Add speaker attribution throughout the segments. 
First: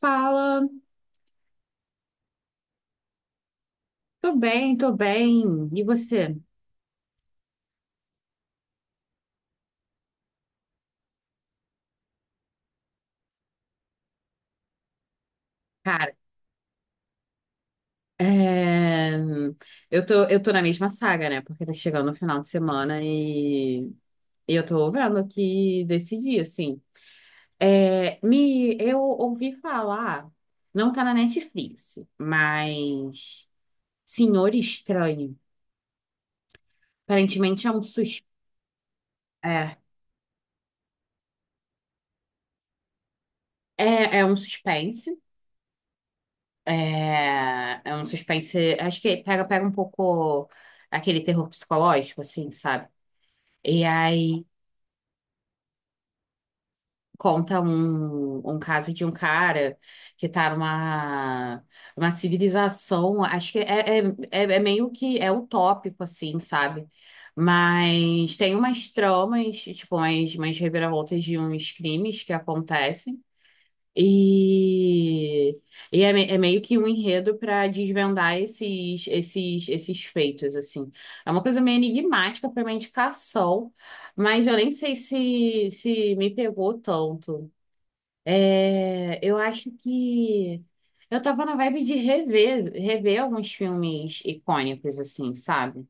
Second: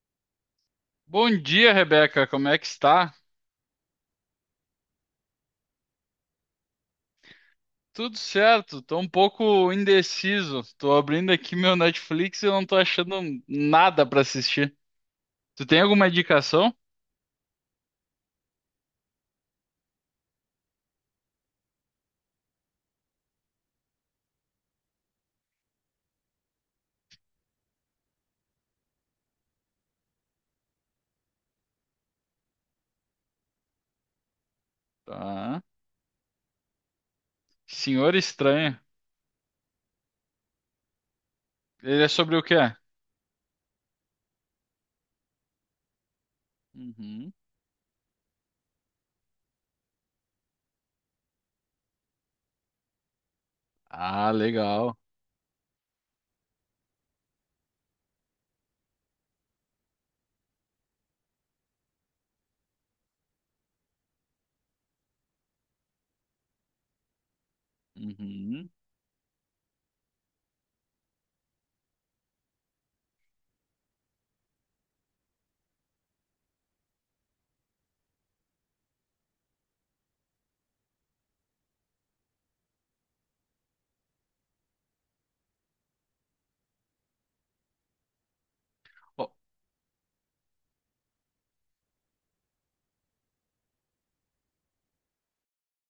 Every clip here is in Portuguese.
Speaker 1: Fala,
Speaker 2: Bom dia, Rebeca. Como é que está?
Speaker 1: tô bem, tô bem. E você?
Speaker 2: Tudo certo. Tô um pouco indeciso. Tô abrindo aqui meu Netflix e eu não tô achando nada para assistir. Tu tem alguma
Speaker 1: Cara,
Speaker 2: indicação?
Speaker 1: é, eu tô na mesma saga, né? Porque tá chegando o final de semana e eu tô vendo aqui decidir, assim. Eu ouvi falar, não tá na Netflix, mas Senhor Estranho.
Speaker 2: Tá.
Speaker 1: Aparentemente é um
Speaker 2: Senhor
Speaker 1: sus...
Speaker 2: Estranho.
Speaker 1: é,
Speaker 2: Ele é sobre o quê?
Speaker 1: é um suspense.
Speaker 2: Uhum.
Speaker 1: É, é um suspense. Acho que pega um pouco aquele terror psicológico, assim, sabe? E
Speaker 2: Ah,
Speaker 1: aí
Speaker 2: legal.
Speaker 1: conta um caso de um cara que tá numa uma civilização, acho que é meio que é utópico, assim, sabe? Mas tem
Speaker 2: Uhum.
Speaker 1: umas tramas, tipo, umas reviravoltas de uns crimes que acontecem. E, é meio que um enredo para desvendar esses feitos, assim. É uma coisa meio enigmática para uma indicação, mas eu nem sei se me pegou tanto. É,
Speaker 2: Ó,
Speaker 1: eu acho que eu tava na vibe de rever alguns filmes icônicos, assim, sabe?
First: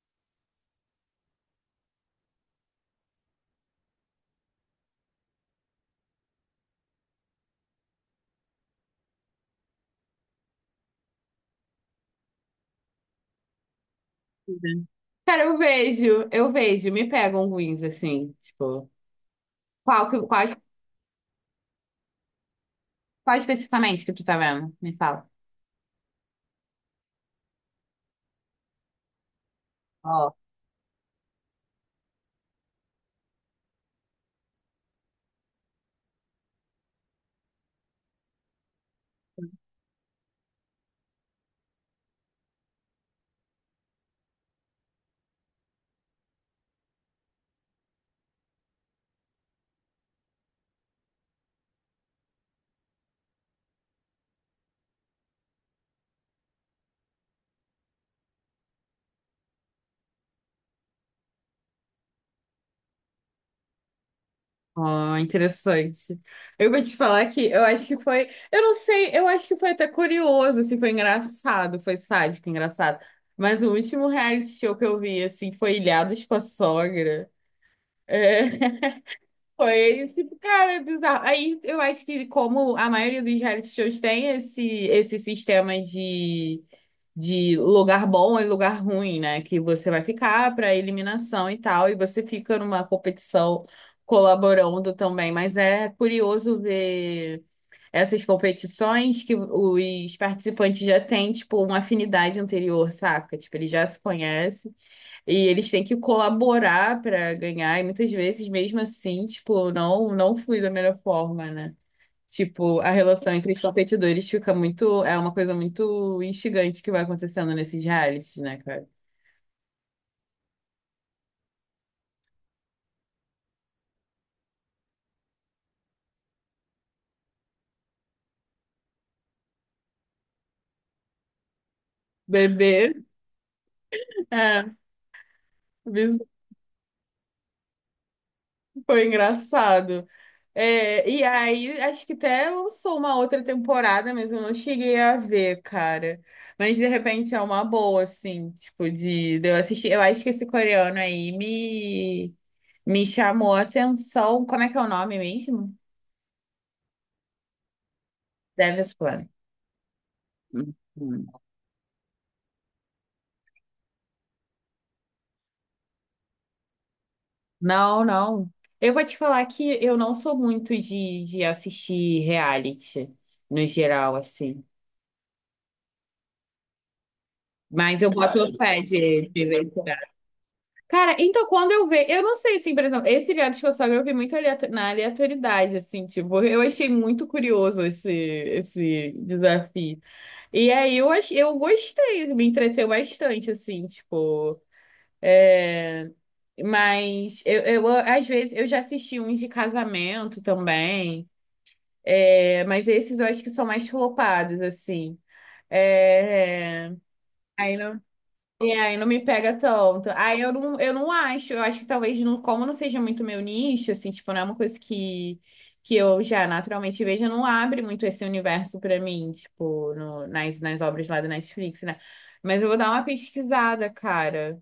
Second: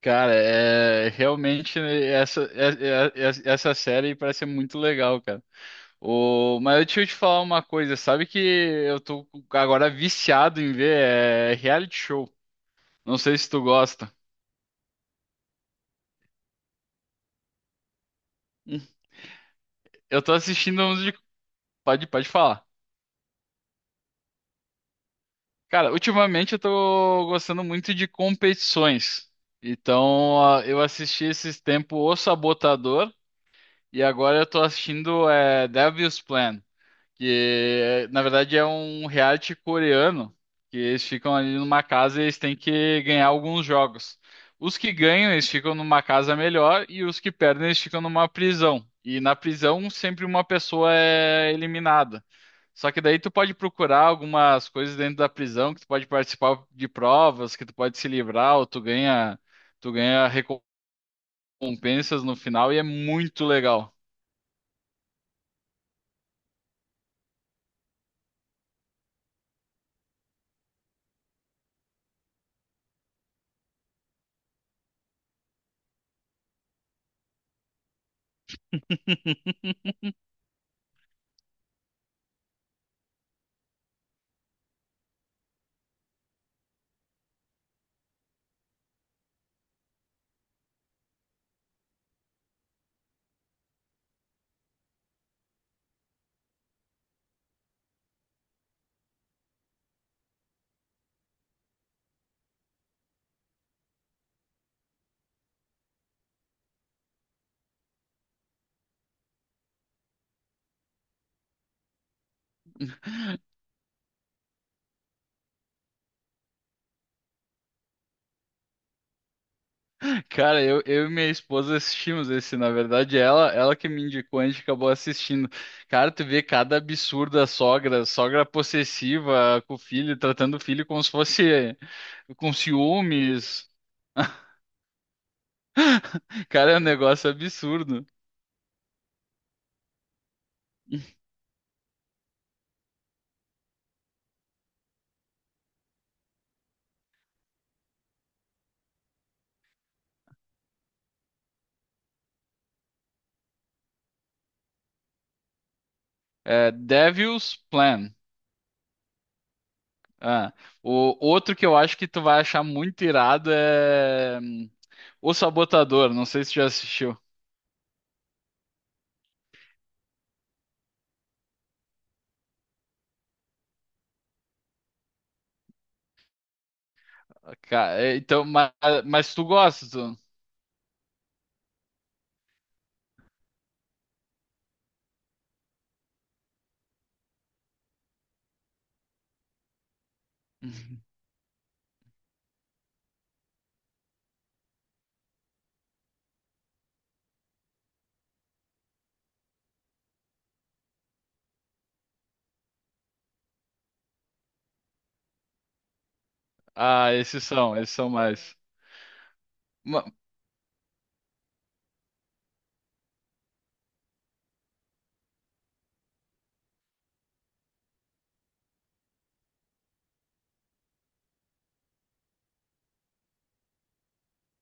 Speaker 2: cara, é realmente né, essa é- é- é- essa série parece ser muito legal, cara. O, mas deixa eu te falar uma coisa, sabe que eu tô agora viciado em ver reality show. Não sei se tu gosta.
Speaker 1: Uhum. Cara, eu vejo, me pegam ruins, assim, tipo,
Speaker 2: Hum.
Speaker 1: qual, que-
Speaker 2: Eu tô
Speaker 1: quais
Speaker 2: assistindo uns de. Pode falar.
Speaker 1: qual especificamente que tu tá vendo? Me fala.
Speaker 2: Cara, ultimamente eu tô gostando muito de competições. Então, ah, eu assisti esses tempos O Sabotador e agora eu tô assistindo Devil's Plan. Que na verdade é um reality coreano, que eles ficam ali numa casa e eles têm que ganhar alguns jogos. Os que ganham, eles ficam numa casa melhor e os que perdem, eles ficam numa prisão. E na prisão sempre uma pessoa é eliminada. Só que daí tu pode procurar algumas coisas dentro da prisão, que tu pode participar de provas, que tu pode se livrar, ou tu ganha recompensas no final e é muito legal.
Speaker 1: Ó, interessante. Eu vou te falar que eu acho que foi, eu não sei, eu acho que foi até curioso, assim, foi engraçado, foi sádico, engraçado. Mas o último reality show que eu vi, assim, foi Ilhados com a Sogra. É, foi, tipo, cara, é bizarro. Aí eu acho que como a maioria dos reality shows tem esse sistema de lugar bom e lugar ruim, né? Que você vai ficar para eliminação e tal, e você fica numa competição colaborando também. Mas é curioso ver essas competições que os participantes já têm, tipo, uma afinidade anterior, saca? Tipo, eles já se conhecem e eles têm que colaborar para ganhar, e muitas vezes, mesmo assim, tipo, não flui da melhor forma, né? Tipo, a relação entre os competidores fica muito. É uma coisa muito instigante que vai acontecendo nesses realities, né, cara?
Speaker 2: Cara, eu e minha esposa assistimos esse, na verdade, ela que me indicou, a gente acabou assistindo. Cara, tu vê cada absurda sogra, sogra possessiva com o filho, tratando o filho como se fosse com
Speaker 1: Bebê.
Speaker 2: ciúmes.
Speaker 1: É, isso
Speaker 2: Cara, é um negócio absurdo.
Speaker 1: foi engraçado. É, e aí, acho que até lançou uma outra temporada, mas eu não cheguei a ver, cara. Mas de repente é uma boa, assim, tipo, de eu assistir. Eu acho que esse coreano aí me chamou a atenção. Como é que é o nome mesmo?
Speaker 2: É, Devil's Plan.
Speaker 1: Devil's Plan.
Speaker 2: Ah, o outro que eu acho que tu vai achar muito irado é O Sabotador. Não sei se tu já assistiu.
Speaker 1: Não, não. Eu vou te falar que eu não sou muito de assistir reality, no geral, assim.
Speaker 2: Ca-
Speaker 1: Mas eu
Speaker 2: é,
Speaker 1: boto
Speaker 2: Então,
Speaker 1: Ah,
Speaker 2: mas,
Speaker 1: fé
Speaker 2: mas tu
Speaker 1: de ver esse
Speaker 2: gosta,
Speaker 1: reality.
Speaker 2: tu?
Speaker 1: Cara, então quando eu vejo, eu não sei, assim, por exemplo, esse reality que eu vi muito aleato- na aleatoriedade, assim, tipo, eu achei muito curioso esse desafio. E aí eu gostei, me entreteu bastante, assim, tipo. é, Mas às vezes, eu já assisti uns de casamento também. É, mas esses eu acho que são mais flopados, assim. É,
Speaker 2: Ah, esses
Speaker 1: aí
Speaker 2: são, esses
Speaker 1: não,
Speaker 2: são mais.
Speaker 1: E aí não me pega
Speaker 2: Ma-
Speaker 1: tanto. Aí eu não, Eu não acho, eu acho que talvez, não, como não seja muito meu nicho, assim, tipo, não é uma coisa que eu já naturalmente vejo, não abre muito esse universo pra mim, tipo, nas obras lá do Netflix, né? Mas eu vou dar uma pesquisada, cara.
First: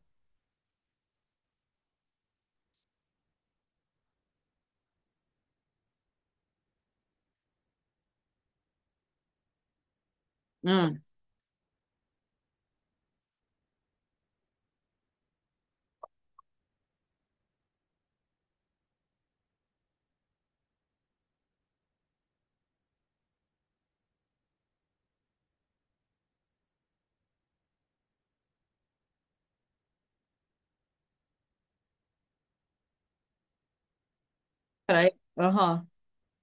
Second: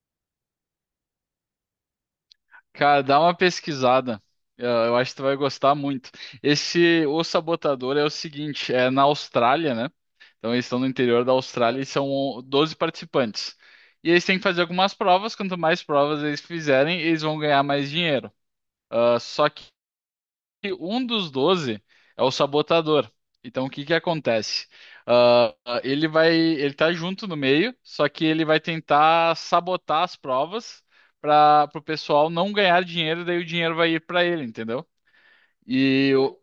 Speaker 2: Cara, dá uma pesquisada. Eu acho que tu vai gostar muito. Esse O Sabotador é o seguinte, é na Austrália, né? Então eles estão no
Speaker 1: Hum,
Speaker 2: interior da Austrália e são 12 participantes. E eles têm que fazer algumas provas, quanto mais provas eles fizerem, eles vão ganhar mais dinheiro. Ah, só que um dos 12 é o sabotador. Então, o que que acontece? Ele tá junto no meio, só que ele vai tentar sabotar as provas para o pessoal não ganhar dinheiro, daí o dinheiro vai ir para ele, entendeu?
Speaker 1: peraí. Aham.
Speaker 2: E o,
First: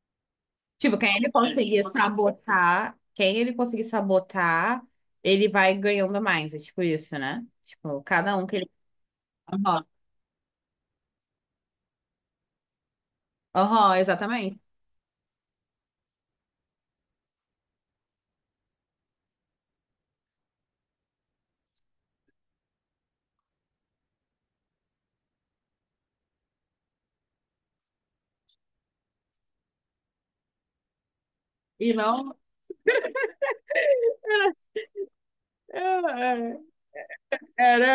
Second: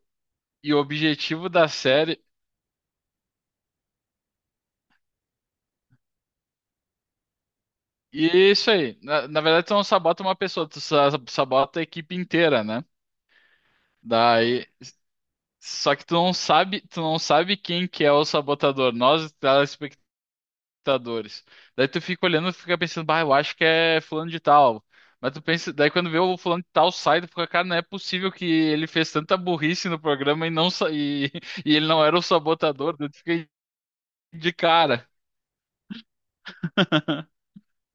Speaker 2: e o
Speaker 1: Tipo,
Speaker 2: objetivo da série.
Speaker 1: quem ele conseguir sabotar, ele vai ganhando mais. É tipo isso, né? Tipo,
Speaker 2: E
Speaker 1: cada um
Speaker 2: é
Speaker 1: que
Speaker 2: isso
Speaker 1: ele.
Speaker 2: aí. Na verdade, tu não
Speaker 1: Aham,
Speaker 2: sabota uma pessoa, tu sa- sabota a equipe inteira, né?
Speaker 1: aham, exatamente.
Speaker 2: Daí. Só que tu não sabe quem que é o sabotador. Nós, computadores. Daí tu fica olhando e fica pensando, bah, eu acho que é fulano de tal. Mas tu pensa, daí quando vê o fulano de tal sai, tu fica, cara, não é possível que ele fez tanta burrice no programa e não sa- e, e ele
Speaker 1: E
Speaker 2: não era o
Speaker 1: não.
Speaker 2: sabotador. Daí tu fica de cara.
Speaker 1: é, é, Era,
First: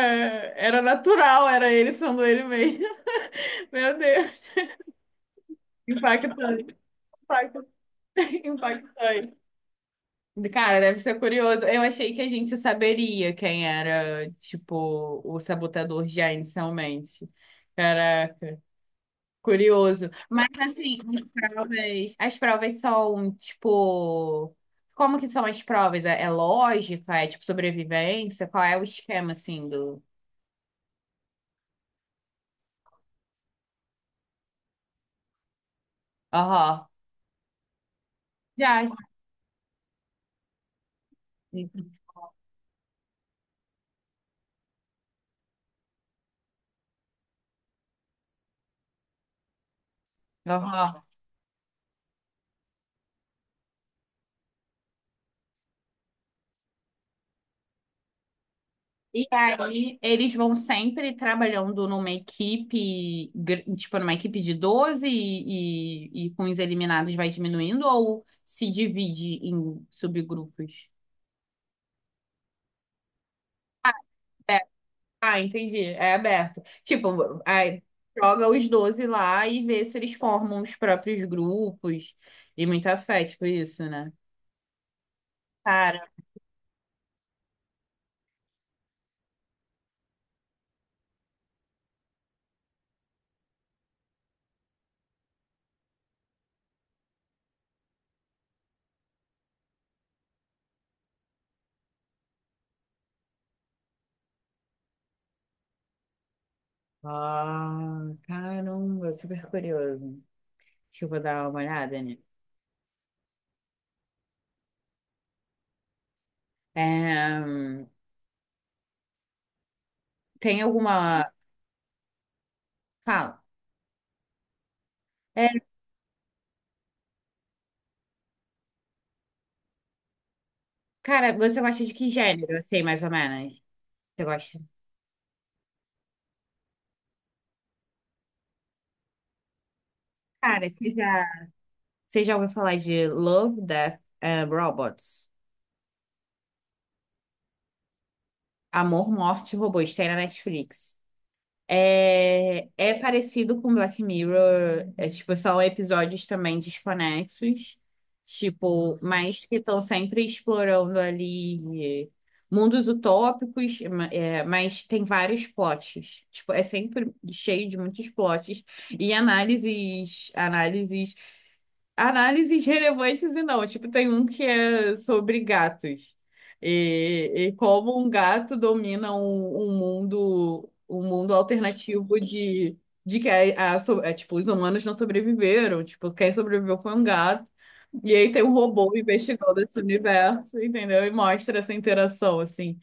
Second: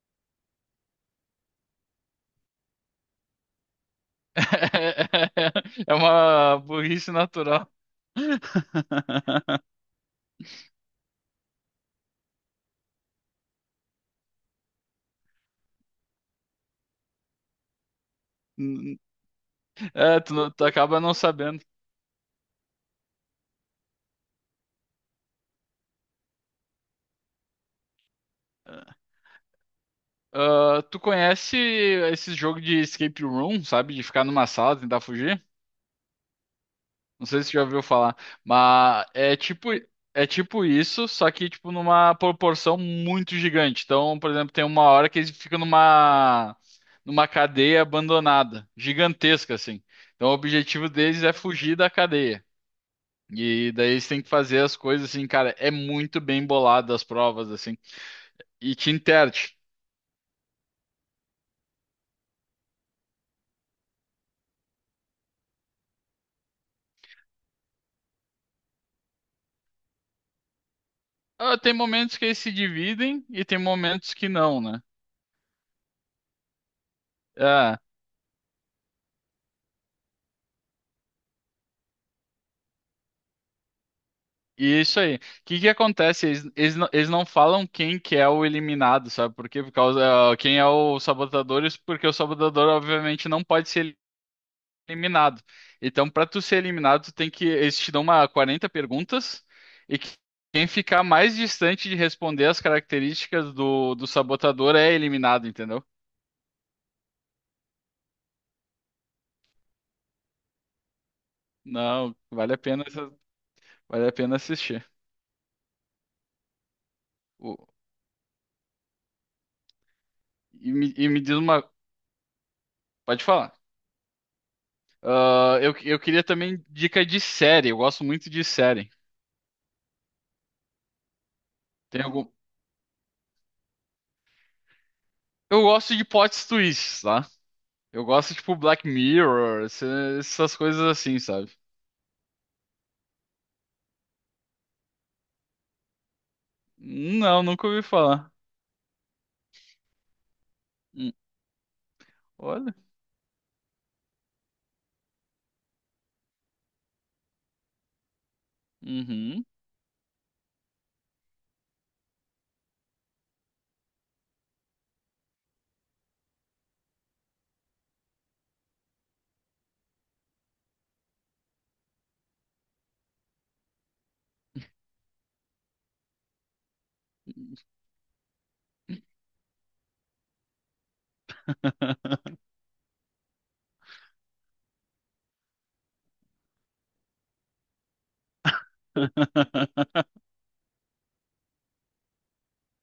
Speaker 1: era natural, era ele sendo ele mesmo. Meu Deus.
Speaker 2: É uma
Speaker 1: Impactante,
Speaker 2: burrice natural.
Speaker 1: impactante, impactante. Cara, deve ser curioso. Eu achei que a gente saberia quem era, tipo, o sabotador já inicialmente. Cara, curioso. Mas
Speaker 2: Tu
Speaker 1: assim,
Speaker 2: acaba não sabendo.
Speaker 1: as provas são tipo, como que são as provas? É, é lógica? É tipo sobrevivência? Qual é o esquema assim do?
Speaker 2: Ah, tu conhece esse jogo de escape room, sabe? De ficar numa sala, e tentar fugir?
Speaker 1: Aham.
Speaker 2: Não sei se você já ouviu falar,
Speaker 1: Já,
Speaker 2: mas
Speaker 1: já.
Speaker 2: é tipo isso, só que tipo numa proporção muito gigante. Então, por exemplo, tem uma hora que eles ficam numa cadeia abandonada, gigantesca assim. Então, o objetivo
Speaker 1: Aham.
Speaker 2: deles é fugir da cadeia. E daí eles têm que fazer as coisas assim, cara, é muito bem bolado as provas assim. E te
Speaker 1: E
Speaker 2: enterte.
Speaker 1: aí eles vão sempre trabalhando numa equipe, tipo numa equipe de 12 e com os eliminados vai diminuindo ou se divide em subgrupos?
Speaker 2: Ah, tem momentos que eles se dividem e tem momentos que não, né?
Speaker 1: Ah, entendi. É aberto. Tipo,
Speaker 2: É.
Speaker 1: aí joga os 12 lá e vê se eles formam os próprios grupos e muita fé, tipo isso, né?
Speaker 2: E isso aí. O que que
Speaker 1: Cara,
Speaker 2: acontece? Eles não falam quem que é o eliminado, sabe? Por quê? Por causa, ah, quem é o sabotador, isso porque o sabotador, obviamente, não pode ser eliminado. Então, para tu ser eliminado, tu tem que. Eles te dão uma 40 perguntas e que- quem ficar mais distante de responder as características do sabotador é eliminado, entendeu?
Speaker 1: ah, caramba, super curioso. Deixa eu vou dar uma olhada, né?
Speaker 2: Não, vale a pena assistir.
Speaker 1: É,
Speaker 2: O-
Speaker 1: tem
Speaker 2: e me
Speaker 1: alguma.
Speaker 2: diz uma. Pode
Speaker 1: Fala.
Speaker 2: falar.
Speaker 1: É,
Speaker 2: Ah, eu queria também dica de série. Eu gosto muito de série.
Speaker 1: cara, você gosta de
Speaker 2: Tem
Speaker 1: que
Speaker 2: algum...
Speaker 1: gênero, assim, mais ou menos? Você gosta?
Speaker 2: Eu gosto de plot twists, tá? Eu gosto, tipo, Black Mirror, essas
Speaker 1: Cara,
Speaker 2: coisas
Speaker 1: você
Speaker 2: assim,
Speaker 1: já,
Speaker 2: sabe?
Speaker 1: Você já ouviu falar de Love, Death and Robots?
Speaker 2: Não, nunca ouvi falar.
Speaker 1: Amor, Morte e Robôs, tem na Netflix.
Speaker 2: Hum,
Speaker 1: É,
Speaker 2: Olha.
Speaker 1: é parecido com Black Mirror, é tipo, são episódios também desconexos, tipo,
Speaker 2: Uhum.
Speaker 1: mas que estão sempre explorando ali mundos utópicos, é, mas tem vários plots. Tipo, é sempre cheio de muitos plots e análises relevantes e não. Tipo, tem um que é sobre gatos e como um gato domina um mundo alternativo de que é, tipo, os humanos não sobreviveram. Tipo, quem sobreviveu foi um gato. E aí tem um robô investigando esse universo, entendeu? E mostra essa interação, assim.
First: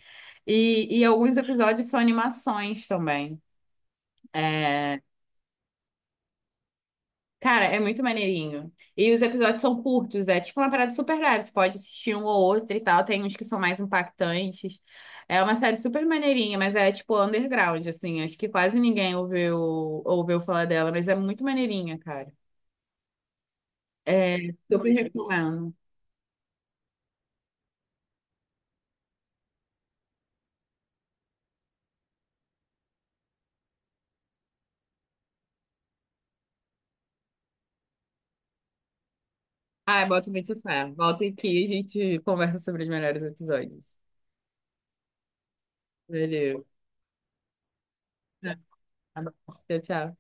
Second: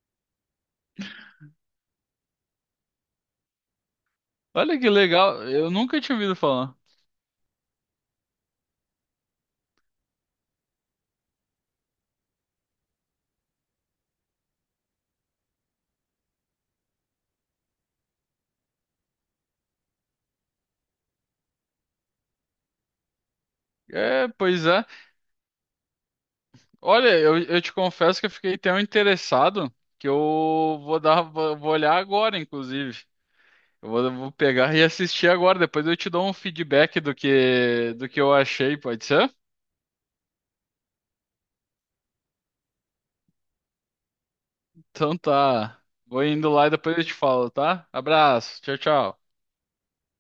Speaker 1: E alguns episódios são animações também.
Speaker 2: Olha que
Speaker 1: É,
Speaker 2: legal. Eu nunca tinha ouvido falar.
Speaker 1: cara, é muito maneirinho. E os episódios são curtos, é tipo uma parada super leve. Você pode assistir um ou outro e tal. Tem uns que são mais impactantes. É uma série super maneirinha, mas é tipo underground, assim. Acho que quase ninguém ouviu falar dela, mas é muito maneirinha, cara.
Speaker 2: É,
Speaker 1: É,
Speaker 2: pois é.
Speaker 1: super recomendo.
Speaker 2: Olha, eu te confesso que eu fiquei tão interessado que eu vou dar, vou vou olhar agora, inclusive. Vou pegar e assistir agora. Depois eu te dou um feedback do que eu achei, pode ser?
Speaker 1: Ah, bota muito fé. Volta aqui e a gente conversa sobre os melhores episódios.
Speaker 2: Então tá. Vou indo
Speaker 1: Beleza.
Speaker 2: lá e depois eu te falo, tá? Abraço. Tchau,
Speaker 1: Tá
Speaker 2: tchau.
Speaker 1: bom. Tchau, tchau.